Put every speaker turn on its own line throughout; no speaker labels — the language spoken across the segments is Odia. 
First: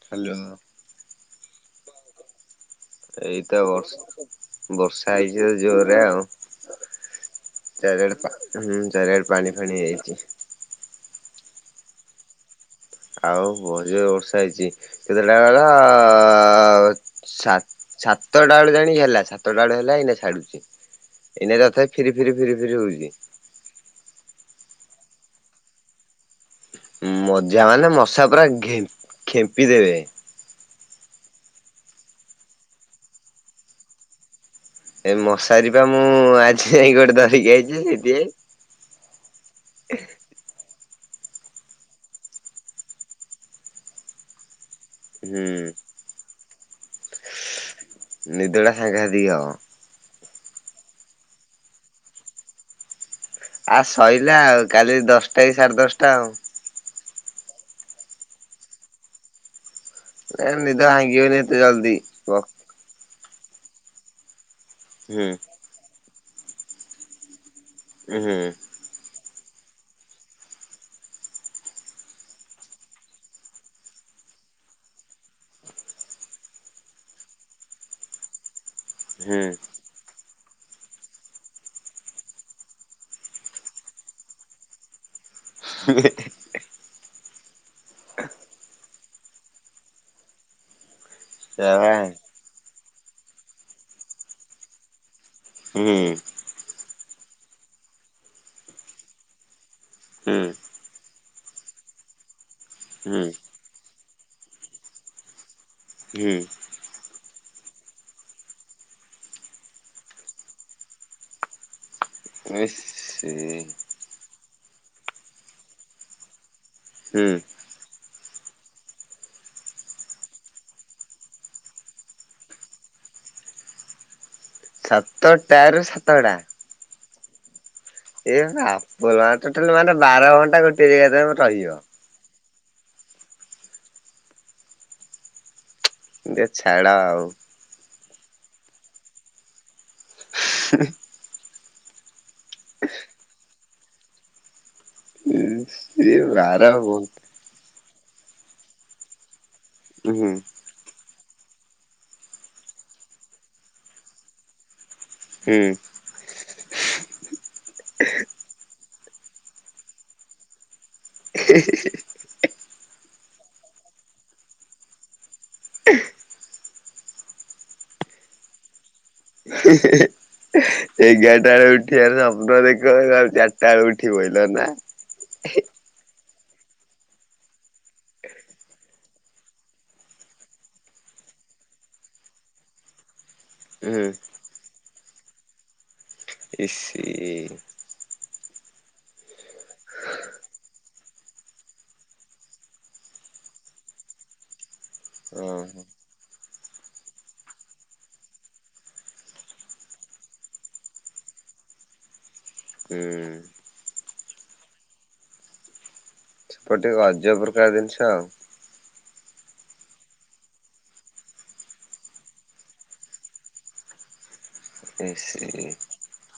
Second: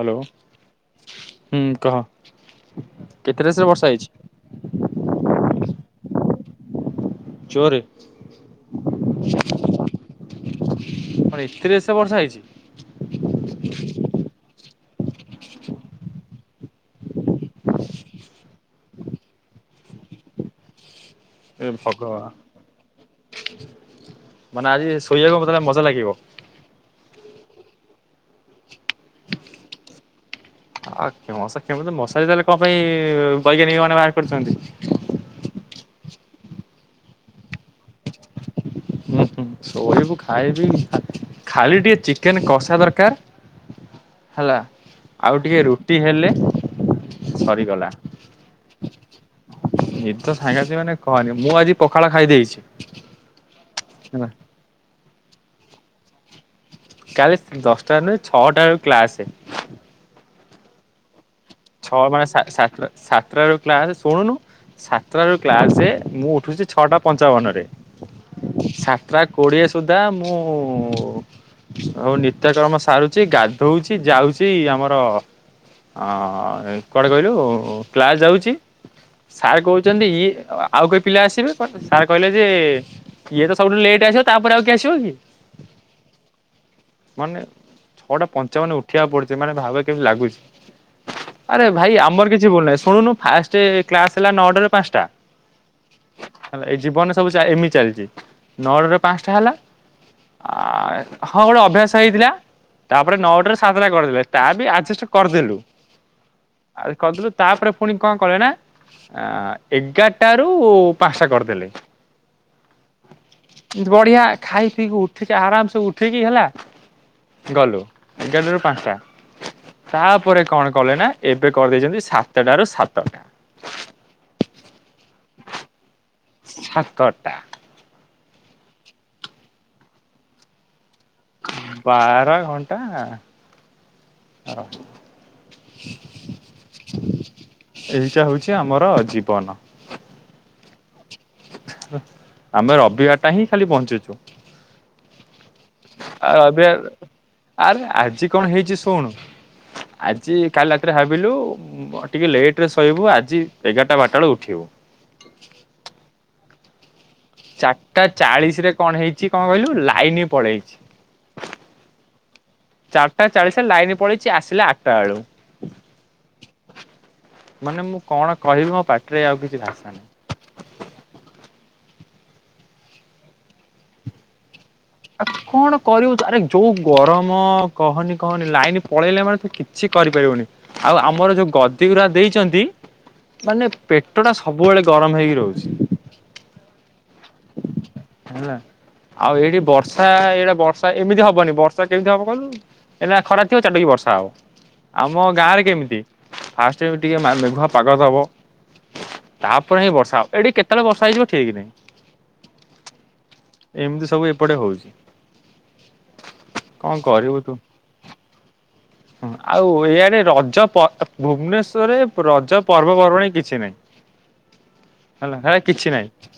ହାଲୋ ହୁଁ କହ କେତେ
ଏଇତ
ରେସରେ ବର୍ଷା
ବର୍ଷ
ହେଇଚି?
ବର୍ଷା ହେଇଚି ଆଜି ଜୋରେ ଆଉ।
ଜୋରେ
ଚାରି ଆଡେ ପା ହୁଁ ପାଣି ଫାଣି ହେଇଯାଇଚି।
କଣ ଏତେ ରେସରେ ବର୍ଷା ହେଇଚି?
ଆଉ ବଢିଆ ବର୍ଷା ହେଇଚି କେତେଟା କଇଲ ସାତ୍ ସାତଟା ବେଳେ ଜାଣିକି ହେଲା ସାତଟା ବେଳେ ହେଲା ଏଇନା ଛାଡୁଚି। ଏଇନାକେ
ଏ
ତଥାପି ଫିରି
ଭଗବାନ।
ଫିରି ଫିରି ଫିରି ହଉଚି।
ମାନେ ଆଜି ଶୋଇବାକୁ ମତେ [unintelligible] ମଜା ଲାଗିବ।
ମଜା ମାନେ ମଶା ପୁରା ଘେମ୍ପ୍ ଖେମ୍ପି ଦେବେ।
ଆଉ କେ ମଶା କେମିତି ମଶାରି ତାହେଲେ କଁ ପାଇଁ ବୈଜ୍ଞାନିକମାନେ ବାହାର କରିଛନ୍ତି?
ଏ ମଶାରୀ ପା ମୁଁ ଆଝି ଯାଇ ଗୋଟେ ଧରିକି ଆଇଚି ସେଥିପାଇଁ।
ହୁଁ ହୁଁ। ଶୋଇବୁ ଖାଇବି ଖାଲି ଟିକେ ଚିକେନ କଷା ଦରକାର। ହେଲା ଆଉ
ହୁଁ
ଟିକେ ରୁଟି ହେଲେ ସରିଗଲା।
ନିଦଟା ସାଙ୍ଘାତିକ ହବ।
ନିଦ ସାଙ୍ଘାତିକ ମାନେ କଅନି ମୁଁ ଆଜି ପଖାଳ ଖାଇ ଦେଇଛି।
ଆ
ହେଲା।
ସଇଲା ଆଉ କାଲି ଦଶଟା କି ସାଡ ଦଶଟା ଆଉ।
କାଲି ଉଁ ଦଶଟା ନୁଏଁ ଛଅଟା ବେଳୁ କ୍ଲାସେ।
ଏ ନିଦ ଭାଙ୍ଗିବନି ଏତ୍
ଛଅ ମା ସା ସତୁଟା ସାତୁଟା ବେଳୁରୁ କ୍ଲାସେ ଶୁଣୁନୁ ସାତୁଟା
ହୁଁ।
ବେଳୁ କ୍ଲାସେ ମୁଁ ଉଠୁଚି ଛଅଟା ପଞ୍ଚାବନରେ।
ଉଁ ହୁଁ।
ସାତଟା କୋଡିଏ ସୁଦ୍ଦା ମୁଁ ହଉ ନିତ୍ୟ କର୍ମ ସାରୁଛି ଗାଧୋଉଛି ଯାଉଛି ଆମର ଅ କୁଆଡେ କହିଲୁ କ୍ଲାସ୍ ଯାଉଛି ସାର୍ କହୁ ଛନ୍ତି ଇଏ ଆଉ କେ ପିଲା ଆସିବେ ସାର୍ କହିଲେ ଯେ ଇଏ ତ ସବୁଠୁ ଲେଟ ଆସିବ ତାପରେ ଆଉ କିଏ ଆସିବ କି? ମାନେ ଛଅଟା ପଞ୍ଚାବନ ଉଠିବାକୁ ପଡ଼ୁଛି ମାନେ ଭାବେ କେମିତି ଲାଗୁଛି? ଆରେ ଭାଇ ଆମର କିଛି ଭୁଲ ନାହିଁ ଶୁଣୁନୁ ଫାଷ୍ଟ କ୍ଲାସ ହେଲା ନଅଟା ରୁ ପାଞ୍ଚଟା।
ହୁଁ।
ହେଲା ଏଇ ଜୀବନ ସବୁ ଏମିତି ଚାଲିଛି ନଅଟାରୁ ପାଞ୍ଚଟା ହେଲା ଆ ହଁ ଗୋଟେ ଅଭ୍ୟାସ ହେଇଥିଲା
ଇସି
ତାପରେ ନଅଟାରୁ ସାତଟା କରିଦେଲେ ତା ବି ଆଜେଷ୍ଟ କରିଦେଲୁ।
ହୁଁ।
ଆଉ କରିଦେଲୁ ତାପରେ ପୁଣି କଣ କଲେ ନା। ଆ ଏଗାରଟାରୁ ପାଞ୍ଚଟା କରିଦେଲେ।
ଇସ ସି
ବଢିଆ ଖାଇ ପିଇକି ଉଠିକି ଆରାମସେ ଉଠିକି ହେଲା।
ହୁଁ।
ଗଲୁ ଏଗାର ଟାରୁ ପାଞ୍ଚଟା ତାପରେ କଣ କଲେ ନା। ଏବେ କରିଦେଇଛନ୍ତି ସାତଟାରୁ ସାତଟା।
ସାତଟାରୁ ସାତଟା।
ସାତଟା।
ଏମାନେ ଆପୋଲୋ ମାନେ ବାର ଘଣ୍ଟା ଗୋଟିଏ ଯାଗାରେ ତମେ ରହିବ।
ବାର ଘଣ୍ଟା
ଯେ ଛାଡ ଆଉ।
ଏଇଟା ହଉଛି ଆମର ଜୀବନ।
[inaudible]
ଆମେ ରବିବାରଟା ହିଁ ଖାଲି ବଞ୍ଚୁଛୁ।
ହୁଁ।
ଏବେ ଆରେ ଆଜି କଣ ହେଇଛି ଶୁଣୁ
ହୁଁ
ଆଜି କାଲି ରା ରାତିରେ ଭାବିଲୁ ଟିକେ ଲେଟରେ ଶୋଇବୁ ଆଜି ଏଗାରଟା ବାରଟା ବେଳେ ଉଠିବୁ।
ହୁଁ।
ଚାରଟା ଚାଳିଶରେ କଣ ହେଇଛି କଣ କହିଲୁ ଲାଇନ ପଳେଇଛି।
[inaudible]
ଚାରଟା ଚାଳିଶରେ ଲାଇନ ପଳେଇଛି ଆସିଲା ଆଠଟା ବେଳୁ। ମାନେ ମୁଁ କଣ କହିବି ମୋ ପାଟ
[inaudible] ଏଗାରଟା ବେଳେ ଉଠିବାର ସ୍ୱପ୍ନ ଦେଖ ଚାରଟା ବେଳୁ ଉଠିପଇଲ ନା।
ଆଉ କଣ? କରିବୁ ଆରେ ଯୋଉ ଗରମ କହନି କହନି ଲାଇନ ପଳେଇଲେ ମାନେ ତ କିଛି କରିପାରିବୁନି। ଆଉ ଆମର ଯୋଉ ଗଦିଗୁରା ଦେଇଛନ୍ତି। ମାନେ
ହୁଁ
ପେଟଟା ସବୁବେଳେ ଗରମ ହେଇକି ରହୁଛି।
ଇସ ସି
ହେଲା ଆଉ ଏଇଠି ବର୍ଷା ଏଇଟା ବର୍ଷା ଏମିତି ହବନି ବର୍ଷା କେମିତି ହବ କହିଲୁ? ଏଇନା ଖରା ଥିବ ଚାଟାକି ବର୍ଷା ହବ ଆମ
ଓହୋ।
ଗାଁରେ କେମିତି? ଫାଷ୍ଟରେ ଟିକେ ମେଘୁଆ ପାଗ ଦବ। ତାପରେ ହିଁ ବର୍ଷା ଏଠି କେତେବେଳେ ବର୍ଷା ହେଇଯିବ ଠିକ ନାହିଁ।
ହୁଁ।
ଏମିତି ସବୁ ଏପଟେ ହଉଛି।
ସେପଟେ ଟିକେ ଅଜବ ପ୍ରକାର ଜିନିଷ ଆଉ
[inaudible] ହଁ ଆଉ ଓୟେରେ ରଜ ପ ଭୁବନେଶ୍ୱରରେ ରଜ ପର୍ବପର୍ବାଣୀ କିଛି ନାହିଁ। [inaudible]
ହେ ସିରି।
ନାଇଁ।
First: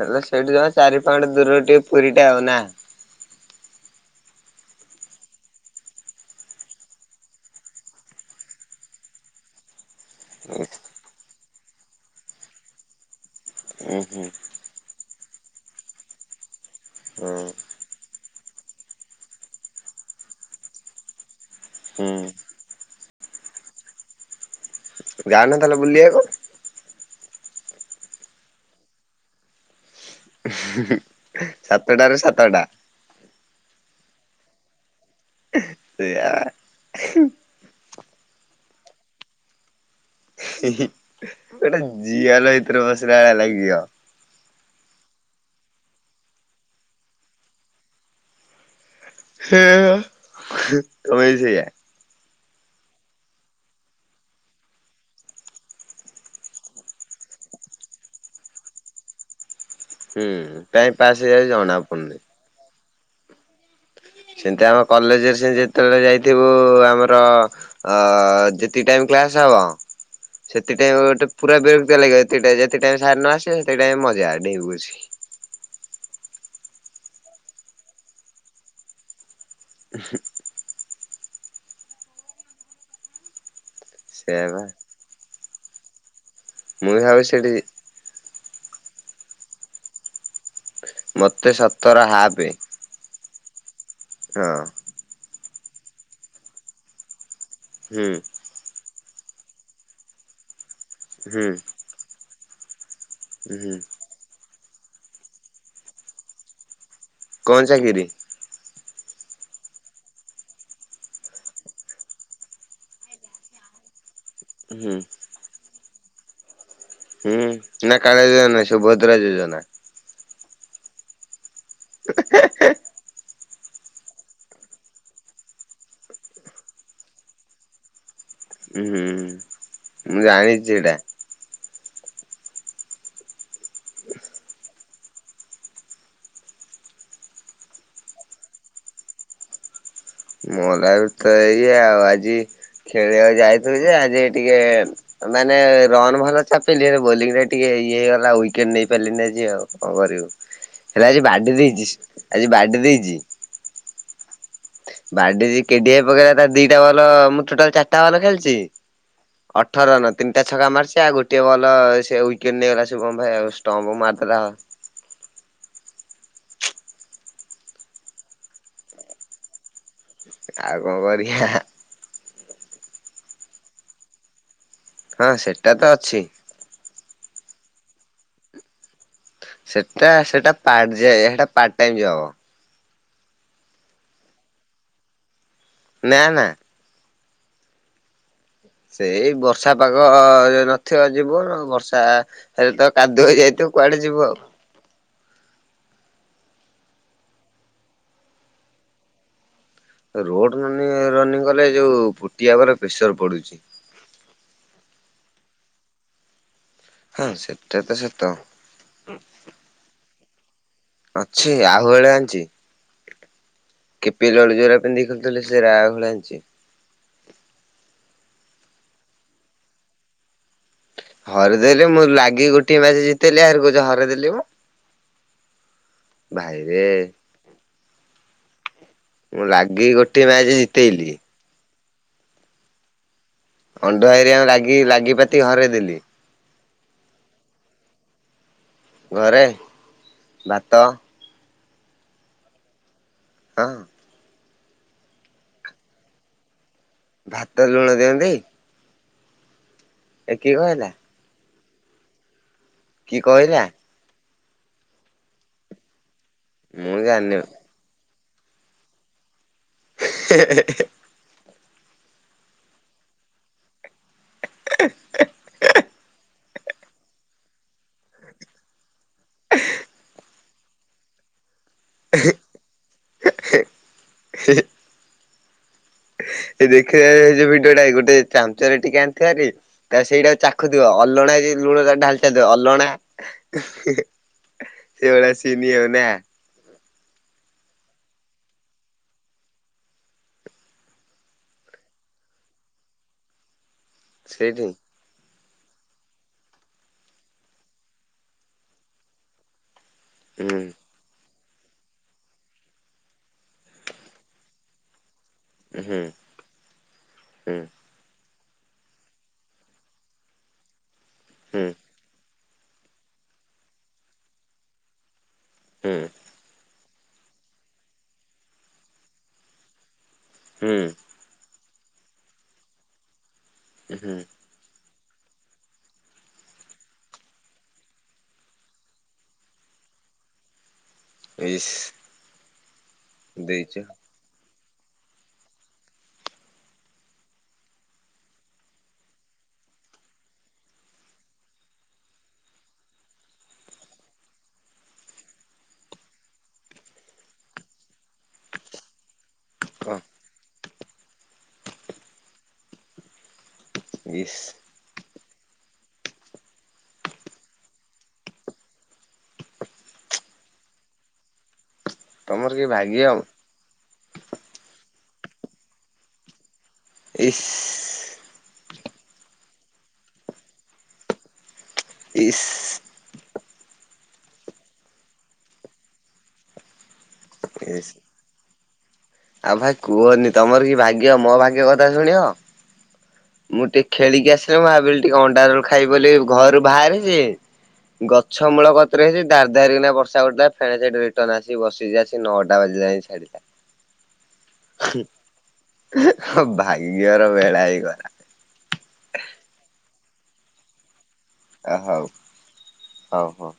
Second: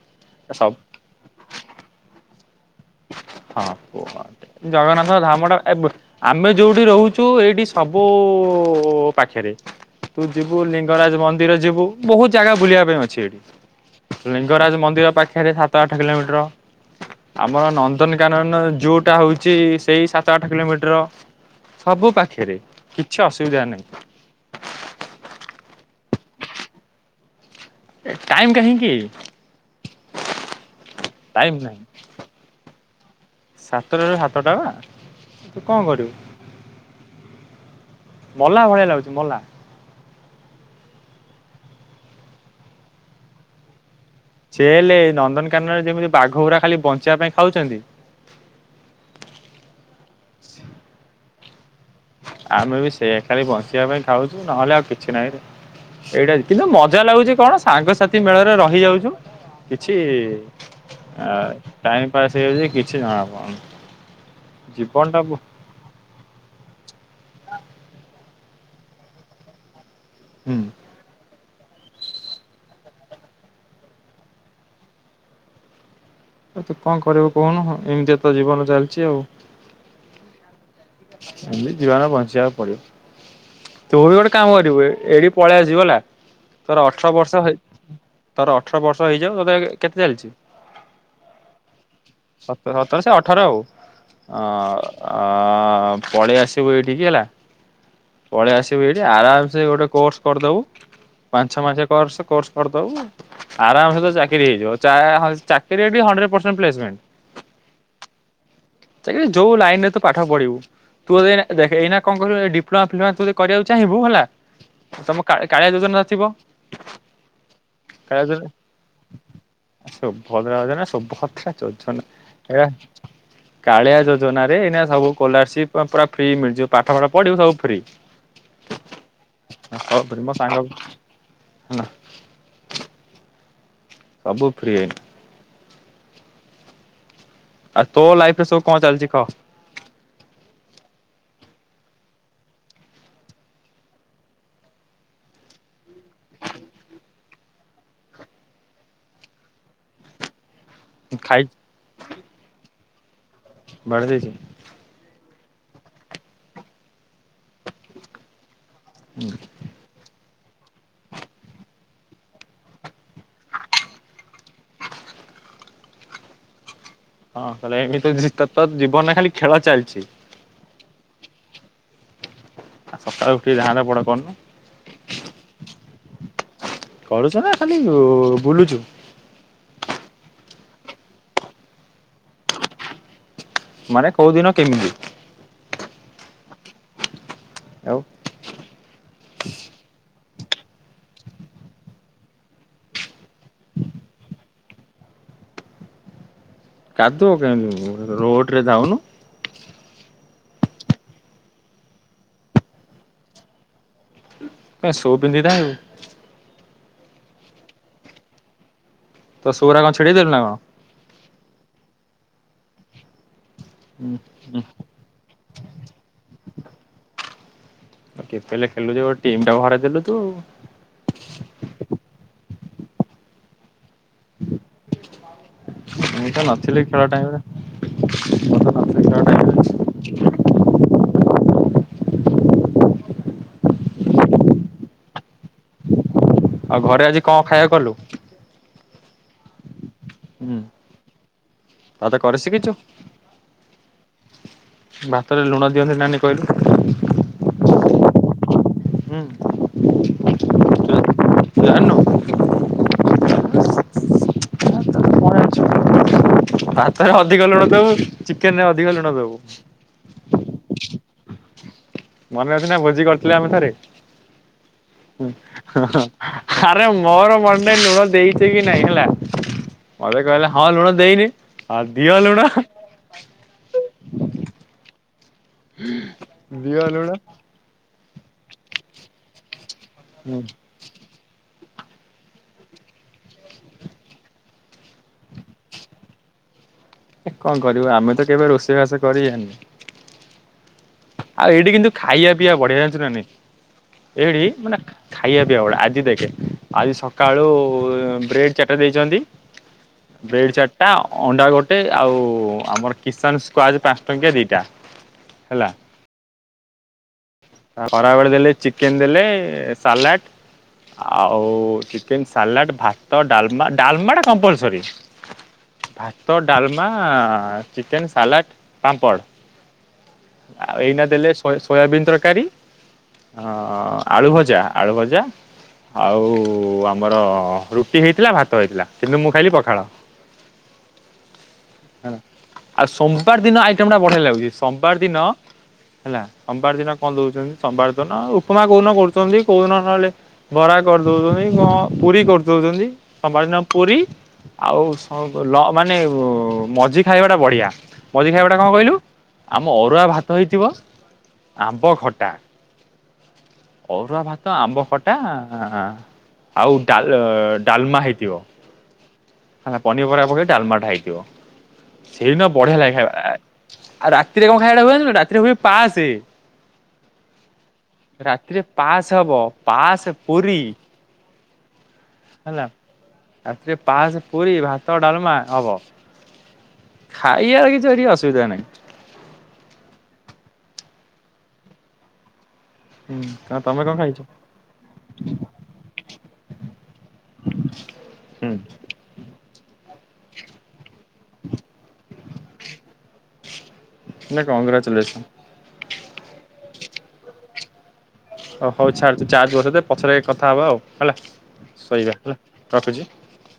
ହେଲେ ସେଇଠି ଜମା
ସବୁ
ଚାରି ପାଟ ଦୂରରେ ଟିକେ ପୁରୀଟା ଆଉ ନା।
ହଁ ପୁ ଜଗନ୍ନାଥ ଧାମ ଟା ଏ ଆମେ ଯୋଉଠି ରହୁଚୁ ଏଇଠି ସବୁ ପାଖରେ। ତୁ ଯିବୁ ଲିଙ୍ଗରାଜ ମନ୍ଦିର ଯିବୁ, ବହୁତ ଜାଗା ବୁଲିବା ପାଇଁ ଅଛି ଏଠି।
ଉୁଁ ହୁଁ
ଲିଙ୍ଗରାଜ ମନ୍ଦିର ପାଖରେ ସାତ ଆଠ କିଲୋମିଟର।
ହଁ
ଆମର ନନ୍ଦନକାନନ ଯୁ ଟା ହଉଚି ସେଇ ସାତ ଆଠ କିଲୋମିଟର। ସବୁ
ହୁଁ
ପାଖରେ କିଛି ଅସୁବିଧା ନାହିଁ।
ଯାଉନ ତାହେଲେ ବୁଲିବାକୁ।
ଏ ଟାଇମ କାହିଁକି? ଟାଇମ ନାହିଁ।
ସାତଟା ରୁ ସାତଟା।
ସାତଟାରୁ ସାତ ଟା ବା ତୁ କଣ କରିବୁ।
ସେଇଆ [inaudible]
ମଲା ଭଳିଆ ଲାଗୁଛି ମଲା।
ଗୋଟେ ଜିଆଲ ଭିତରେ ବସିଲା ଭଳିଆ ଲାଗିବ।
ଜେଲେ ନନ୍ଦନକାନନରେ ଯେମିତି ବାଘଗୁରା ଖାଲି ବଞ୍ଚିବା ପାଇଁ ଖାଉଚନ୍ତି
ହୁଁ ତମେ ବି ସେଇୟା।
ଆମେ ବି ସେୟା ଖାଲି ବଞ୍ଚିବା ପାଇଁ ଖାଉଚୁ ନହେଲେ ଆଉ କିଛି ନାହିଁରେ। ଏଇଟା କିନ୍ତୁ ମଜା ଲାଗୁଚି କଣ ସାଙ୍ଗସାଥି ମେଳରେ ରହିଯାଉଚୁ। କିଛି
ହୁଁ ଟାଇମ୍ ପାସ୍
ଆଁ
ହେଇଯାଉଛି ଜଣା
ଟାଇମ
ପଡୁନି।
ପାସ୍ ହେଇଯାଉଚି କିଛି ଜଣାପଡୁନି।
ସେମିତି ଆମ କଲେଜରେ ସେ ଯେତେବେଳେ ଯାଇଥିବୁ ଆମର ଅ ଯେ ତିକ ଟାଇମ୍ କ୍ଲାସ୍ ହବ
ହୁଁ
ସେତିକି ଟାଇମ୍ ଗୋଟେ ପୁରା ବିରକ୍ତିଆ ଲାଗିବ ଏତିକି ଟାଇମ ଏତିକି ଟାଇମ ରେ ସାର ନ ଆସିବେ ସେତିକ ଟାଇମ ମଜା ଡେଇଁବୁ ବସିକି।
ଏ ତୁ କଣ କରିବୁ କହୁନୁ ଏମିତିଆ ତ ଜୀବନ ଚାଲିଚି ଆଉ।
[inaudible]
ଏମତି ଜୀବନ ବଞ୍ଚିବାକୁ ପଡିବ ତୁ ବି ଗୋଟେ
ସେଇଆ
କାମ
ବା
କରିବୁ ଏ ଏଠି ପଳେଇ ଆସିବୁ ହେଲା ତୋର
ମୁଁ
ଅଠର
ଭାବୁଛି
ବର୍ଷ
ସେଠି
ହେଇ ତୋର ଅଠର ବର୍ଷ ହେଇଯାଉ ତତେ କେତେ ଚାଲିଚି?
ମୋତେ ସତର ହାପେ
ସତର ସତର ସେ ଅଠର ଆଉ
ହଁ।
ଅଁ ଆଁ ପଳେଇ ଆସିବୁ ଏଇଠିକି ହେଲା
ହୁଁ।
ପଳେଇ ଆସିବୁ ଏଇଠିକି। ଆରାମସେ ଗୋଟେ କୋର୍ସ କରିଦବୁ
ହୁଁ
ପାଞ୍ଚ ଛଅ ମାସେ କର୍ସ କୋର୍ସ କରିଦବୁ।
ହୁଁ
ଆରାମସେ ତ ଚାକିରି ହେଇଯିବ ଚା ହଁ ଚାକିରି ଏଠି ହଣ୍ଡ୍ରେଡ ପରସେଣ୍ଟ ପ୍ଲେସମେଣ୍ଟ।
କଣ ଚାକିରି?
ଚାକିରୀ ଯଉ ଲାଇନ ରେ ତୁ ପାଠ ପଢିବୁ। ତୁ ଏବେ ଦେଖ ଏଇନା କଣ କହିଲୁ ଡିପ୍ଲୋମା ଫିପ୍ଲମା ତୁ ଯଦି କରିବାକୁ ଚାହିଁବୁ ହେଲା
ହୁଁ
ତମ କାଳ କାଳିଆ ଯୋଜନା ଥିବ।
ହୁଁ ନା କାଳିଆ ଯୋଜନା ନାଇ ସୁଭଦ୍ରା ଯୋଜନା।
ଶୁଭାଦ୍ରା ଯୋଜନା ଶୁଭାଧ୍ରା ଯୋଜନା ଏରା କାଳିଆ ଯୋଜନା ରେ ଏଇନା ସବୁ ସ୍କଲାରସିପ ପୁରା ଫ୍ରି ମିଳିଯିବ ପାଠଫାଠ ପଢିବୁ ସବୁ ଫ୍ରି।
ହୁଁ
ସବୁ ଫ୍ରି
ମୁଁ
ମୋ ସାଙ୍ଗ
ଜାଣିଚି ସେଇଟା।
ହେଲା। ସବୁ ଫ୍ରି ଏ। ଆଉ ତୋ ଲାଇଫ ରେ ସବୁ କଣ ଚାଲିଚି କହ।
ମ ଲାଇଫ ତ ଏଇଆ ଆଉ ଆଜି ଖେଳିବାକୁ ଯାଇଥିଲି ଯେ ଆଜି ଟିକେ ମାନେ ରନ୍ ଭଲ ଚାପିଲି ବୋଲିଂ ରେ ଟିକେ ଇଏ ହେଇଗଲା ୱିକେଟ ନେଇ ପାରିଲିନି ଆଜି ଆଉ କଣ କରିବୁ ହେଲେ ଆଜି
ଖାଇ
ବାଡି ଦେଇଚି। ଆଜି ବାଡ଼ିଇ ଦେଇଚି।
ବାଡେ ଦେଇଚି।
ବାଡି ଯ କେଡି ହାଇ ପକେଇବା ତା ଦିଟା ବଲ ମୁଁ ଟୋଟାଲ ଚାରିଟା ବଲ ଖେଳଛି
[inaudible]
ଅଠର ରନ ତିନିଟା ଛକା ମାରିଛି ଆଉ ଗୋଟଏ ବଲ ସେ ୱିକେଟ୍ ନେଇଗଲା ଶୁଭମ ଭାଇ ଆଉ ଷ୍ଟମ୍ପ ମାରିଦେଲା ଆଉ।
ହଁ ତାହେଲେ ଏମିତି ତ ତ ଜୀବନରେ ଖାଲି ଖେଳ ଚାଲିଛି।
ଆଉ କଣ କରିବ ଆ।
ଆ ସକାଳୁ ଉଠି ଧାଁ ଧପଡ କରନୁ।
ହଁ ସେଟା ତ ଅଛି।
କରୁଛ ନା ଖାଲି ଅ ଅ ବୁଲୁଛୁ।
ସେଟା ସେଟା ପାଯେ ସେଟା ପାର୍ଟ ଟାଇମ ଜବ।
ମାନେ କୋଉଦିନ କେମିତି?
ନା ନା।
ଆଉ
ସେଇ ବର୍ଷାପାଗ ଇଏ ନଥିବ ଯିବୁନା ବର୍ଷା ଏରା କାଦୁଅ ହେଇଯାଇଥିବ କୁଆଡେ ଯିବୁ ଆଉ
କାଦୁଅ କେମିତି ରୋଡ଼ରେ ଯାଉନୁ।
ରୋଡ ରନି ରନିଂ କଲେ ଯୋଉ ପୁଟିଆ ଉପରେ ପ୍ରେସର ପଡୁଛି।
ସୁ ପିନ୍ଧିକି ଧାଇଁବୁ।
ହଁ ସେଟାତ ସତ।
ତୋ ସୁ ରା କଣ ଛିଡେଇ ଦେଲୁନା କଣ?
ଅଛି ଆଉ ହଳେ ଆଣିଛି
ଉଁ
ଖେପିଲାଳୁ ଜୋଉରା ପିନ୍ଧିକି ଖେଳୁ ଥିଲି ସେଇରା ଆଉହଳେ ଆଣିଚି।
ଆଉ କିଖେଲେ ଖେଲୁଯେ ଗୋଟେ ଟିମଟାକୁ ହରାଇ ଦେଲୁ ତୁ।
ହରେଇଦେଲି ମୁଁ ଲାଗି ଗୋଟିଏ ମ୍ୟାଚ ଜିତେଇଲି ଆହୁରି କହୁଚ ହରେଇଦେଲି। ମ
ମୁଁତ ନଥିଲି ଖେଳ
ଭାଇରେ
ଟାଇମରେ ମୁଁତ ନଥିଲି ଖେଳ
ମୁଁ
ଟାଇମ୍ ରେ।
ଲାଗିକି ଗୋଟିଏ ମ୍ୟାଚ ଜିତେଇଲି। ଅଣ୍ଡୁଆ ହେରିଆ ଙ୍କୁ ଲାଗି ଲାଗିପାତି ହରେ ଦେଲି।
ଆଉ ଘରେ ଆଜି କଣ ଖାଇବାକୁ କଲୁ?
ଘରେ
ହୁଁ
ଭାତ
ତତେ କରି ଶିଖିଛୁ
ହଁ
ଭାତରେ ଲୁଣ ଦିଅନ୍ତି ନାନୀ କହିଲୁ?
ଭାତ ରେ ଲୁଣ ଦିଅନ୍ତି।
ହୁଁ
ଏ କିଏ କହିଲା।
ତୁ ଜାଣିନୁ?
କିଏ କହିଲା? ମୁଁ
ଭାତରେ
ଜାଣିନି
ଅଧିକ ଲୁଣ ଦବୁ ଚିକେନରେ ଅଧିକ ଲୁଣ ଦବୁ।
ହେ ହେ ହେ,
ମନେ ଅଛିନା ଭୋଜି କରିଥିଲେ ଆମେ ଥରେ ହଁ ହଁ। ଆରେ ମୋର ମନ ନାଇ ଲୁଣ ଦେଇଛିକି ନାଇଁ ହେଲା ମତେକହିଲା ହଁ ଲୁଣଦେଇନି ହଁ ଦିଅ ଲୁଣ।
[unintelligible] ହେ ହେ ଏ
ଦିଅ ଲୁଣ
ଦେଖେଇବାପାଇଁ ଭିଡିଓଟା ଗୋଟେ ଚାମଚରେ ଟିକେ ଆଣିଥିବାହାରି ତା ସେଇଟା
ହୁଁ
ଚାଖୁ ଅଲଣାକି ଲୁଣଟା ଢ଼ାଳି ଚାଲିଥିବ ଅଲଣା ସେ ଭଳିଆ ସିନି ହେଉ ନା
କଣ କରିବୁ ଆମେ ତ କେବେ ରୋଷେଇବାସ କରି ଜାନୁ। ଆଉ ଏଇଠି କିନ୍ତୁ ଖାଇବା ପିଇବା ବଢିଆ ଜାଣିଛୁନା ନାଇଁ ଏଇଠି
ସେଇଠି
ମାନେ ଖାଇବା ପିଇବା ଗୁଡା ଆଜି ଦେଖେ ଆଜି ସକାଳୁ ବ୍ରେଡ ଚାଟା ଦେଇଛନ୍ତି। ବ୍ରେଡ
ହୁଁ
ଚାରିଟା ଅଣ୍ଡା ଗୋ ଆଉ ଆମର କିଶାନ ସ୍କ୍ଵଜ ପାଞ୍ଚ ଟଙ୍କିଆ ଦିଟା ହେଲା।
ହୁଁ ହୁଁ
ଖରାବେଳେ ଦେଲେ ଚିକେନ ଦେଲେ ସାଲାଟ ଆଉ
ହୁଁ
ଚିକେନ ସାଲାଟ ଭାତ ଡାଲମା ଡାଲମାଟା କମ୍ପଲସରି
ହୁଁ
ଭାତ, ଡାଲମା, ଚିକେନ, ସାଲାଟ, ପାମ୍ପଡ
ହୁଁ
ଆଉ ଏଇନା ଦେଲେ ସୋୟା ସୋୟାବିିନ ତରକାରୀ ଅ
ହୁଁ
ଆଳୁ ଭଜା ଆଳୁ ଭଜା ଆଉ ଆମର ରୁଟି ହେଇଥିଲା ଭାତ ହେଇଥିଲା କିନ୍ତୁ ମୁଁ ଖାଇଲି ପଖାଳ [inaudible]
ଇସି
ହେଲା ଆଉ ସୋମବାର ଦିନ ଆଇଟମଟଟା ବଢିଆ ଲାଗୁଛି ସୋମବାର ଦିନ ହେଲା ସୋମବାର ଦିନ ବନ୍ଦ ଦଉଛନ୍ତି ସୋମବାର ଦ ଉପମା କୋଉଦିନ କରୁଛନ୍ତି କୋଉଦିନ ନହେଲେ ବରା କରିଦଉଛନ୍ତି କଣ ପୁରୀ କରିଦଉଛନ୍ତି ଆ ବାରିନ ପୁରୀ। ଆଉ ମାନେ ମଝି ଖାଇବା ଟା ବଢିଆ। ମଝି ଖାଇବାଟା କଣ କହିଲୁ ଆମ
କଣ
ଅରୁଆ ଭାତ ହେଇଥିବ। ଆମ୍ବ ଖଟା ଅରୁଆ
ଇସ୍
ଭାତ ଆମ୍ବ ଖଟା। ଟା ଆଉ ଡାଲମା ହେଇଥିବ। ହେ ପନିରପରିବା ପକେଇ ଡାଲମାଟା ହେଇଥିବ ସେଇଦିନ
ତମର କି
ବଢିଆ
ଭାଗ୍ୟ
ଲାଗେ ଖାଇ ଆଉ ରାତିରେ କଣ ଖାଇବାଟା ହୁଏନି ରାତିରେ ହୁଏ ପାସ
ଏଇ
ରାତିରେ ପାସ୍ ହବ ପାସ୍ ପୁରୀ।
ଇସ୍
ହେଲା ରାତିରେ ପାସ ପୁରୀ ଭାତ ଡାଲମା ହବ। ଖାଇବାର
ଇସ୍
କିଛି ଏଠିକ ଅସୁବିଧା ନାହିଁ।
ଆଉ ଭାଇ କୁହନି ତମର କି ଭାଗ୍ୟ ମୋ ଭାଗ୍ୟ କଥା ଶୁଣିବ।
ହୁଁ
ମୁଁ
ତମେ
ଟିକେ
କଣ ଖାଇଛ?
ଖେଳିକି ଆସିଲି ମୁଁ ଭାବିଲି ଟିକେ ଅଣ୍ଡା ତଳ ଖାଇବ ବୋଲି ଘରୁ ବାହାରେ ସ ଗଛ ମୂଳ
ହୁଁ
କତିରେଇଛି ଡାି ଧରିକିନା ବର୍ଷା ପୁଥିଲା ଫୋଇଡ। କଟନ ଆସି ବସିକି ଆସି ନଅଟା ବଜେ ଯାଇ ଛାଡିିଲା।
ନଁ କଂଗ୍ରାଚୁଲେସନ୍।
ହ ଭାଗ୍ୟର ଭେଳା ହି ହେଇଗଲା।
ଓ ହଉ ଛାଡଛ ଚାର୍ଜ ବ ଦେ ପଛରେ କଥା ହବା ଆଉ ହେଲା
ହଉ
ଶୋଇବା ହେଲା ରଖୁଛି।
ହଉ ହଉ।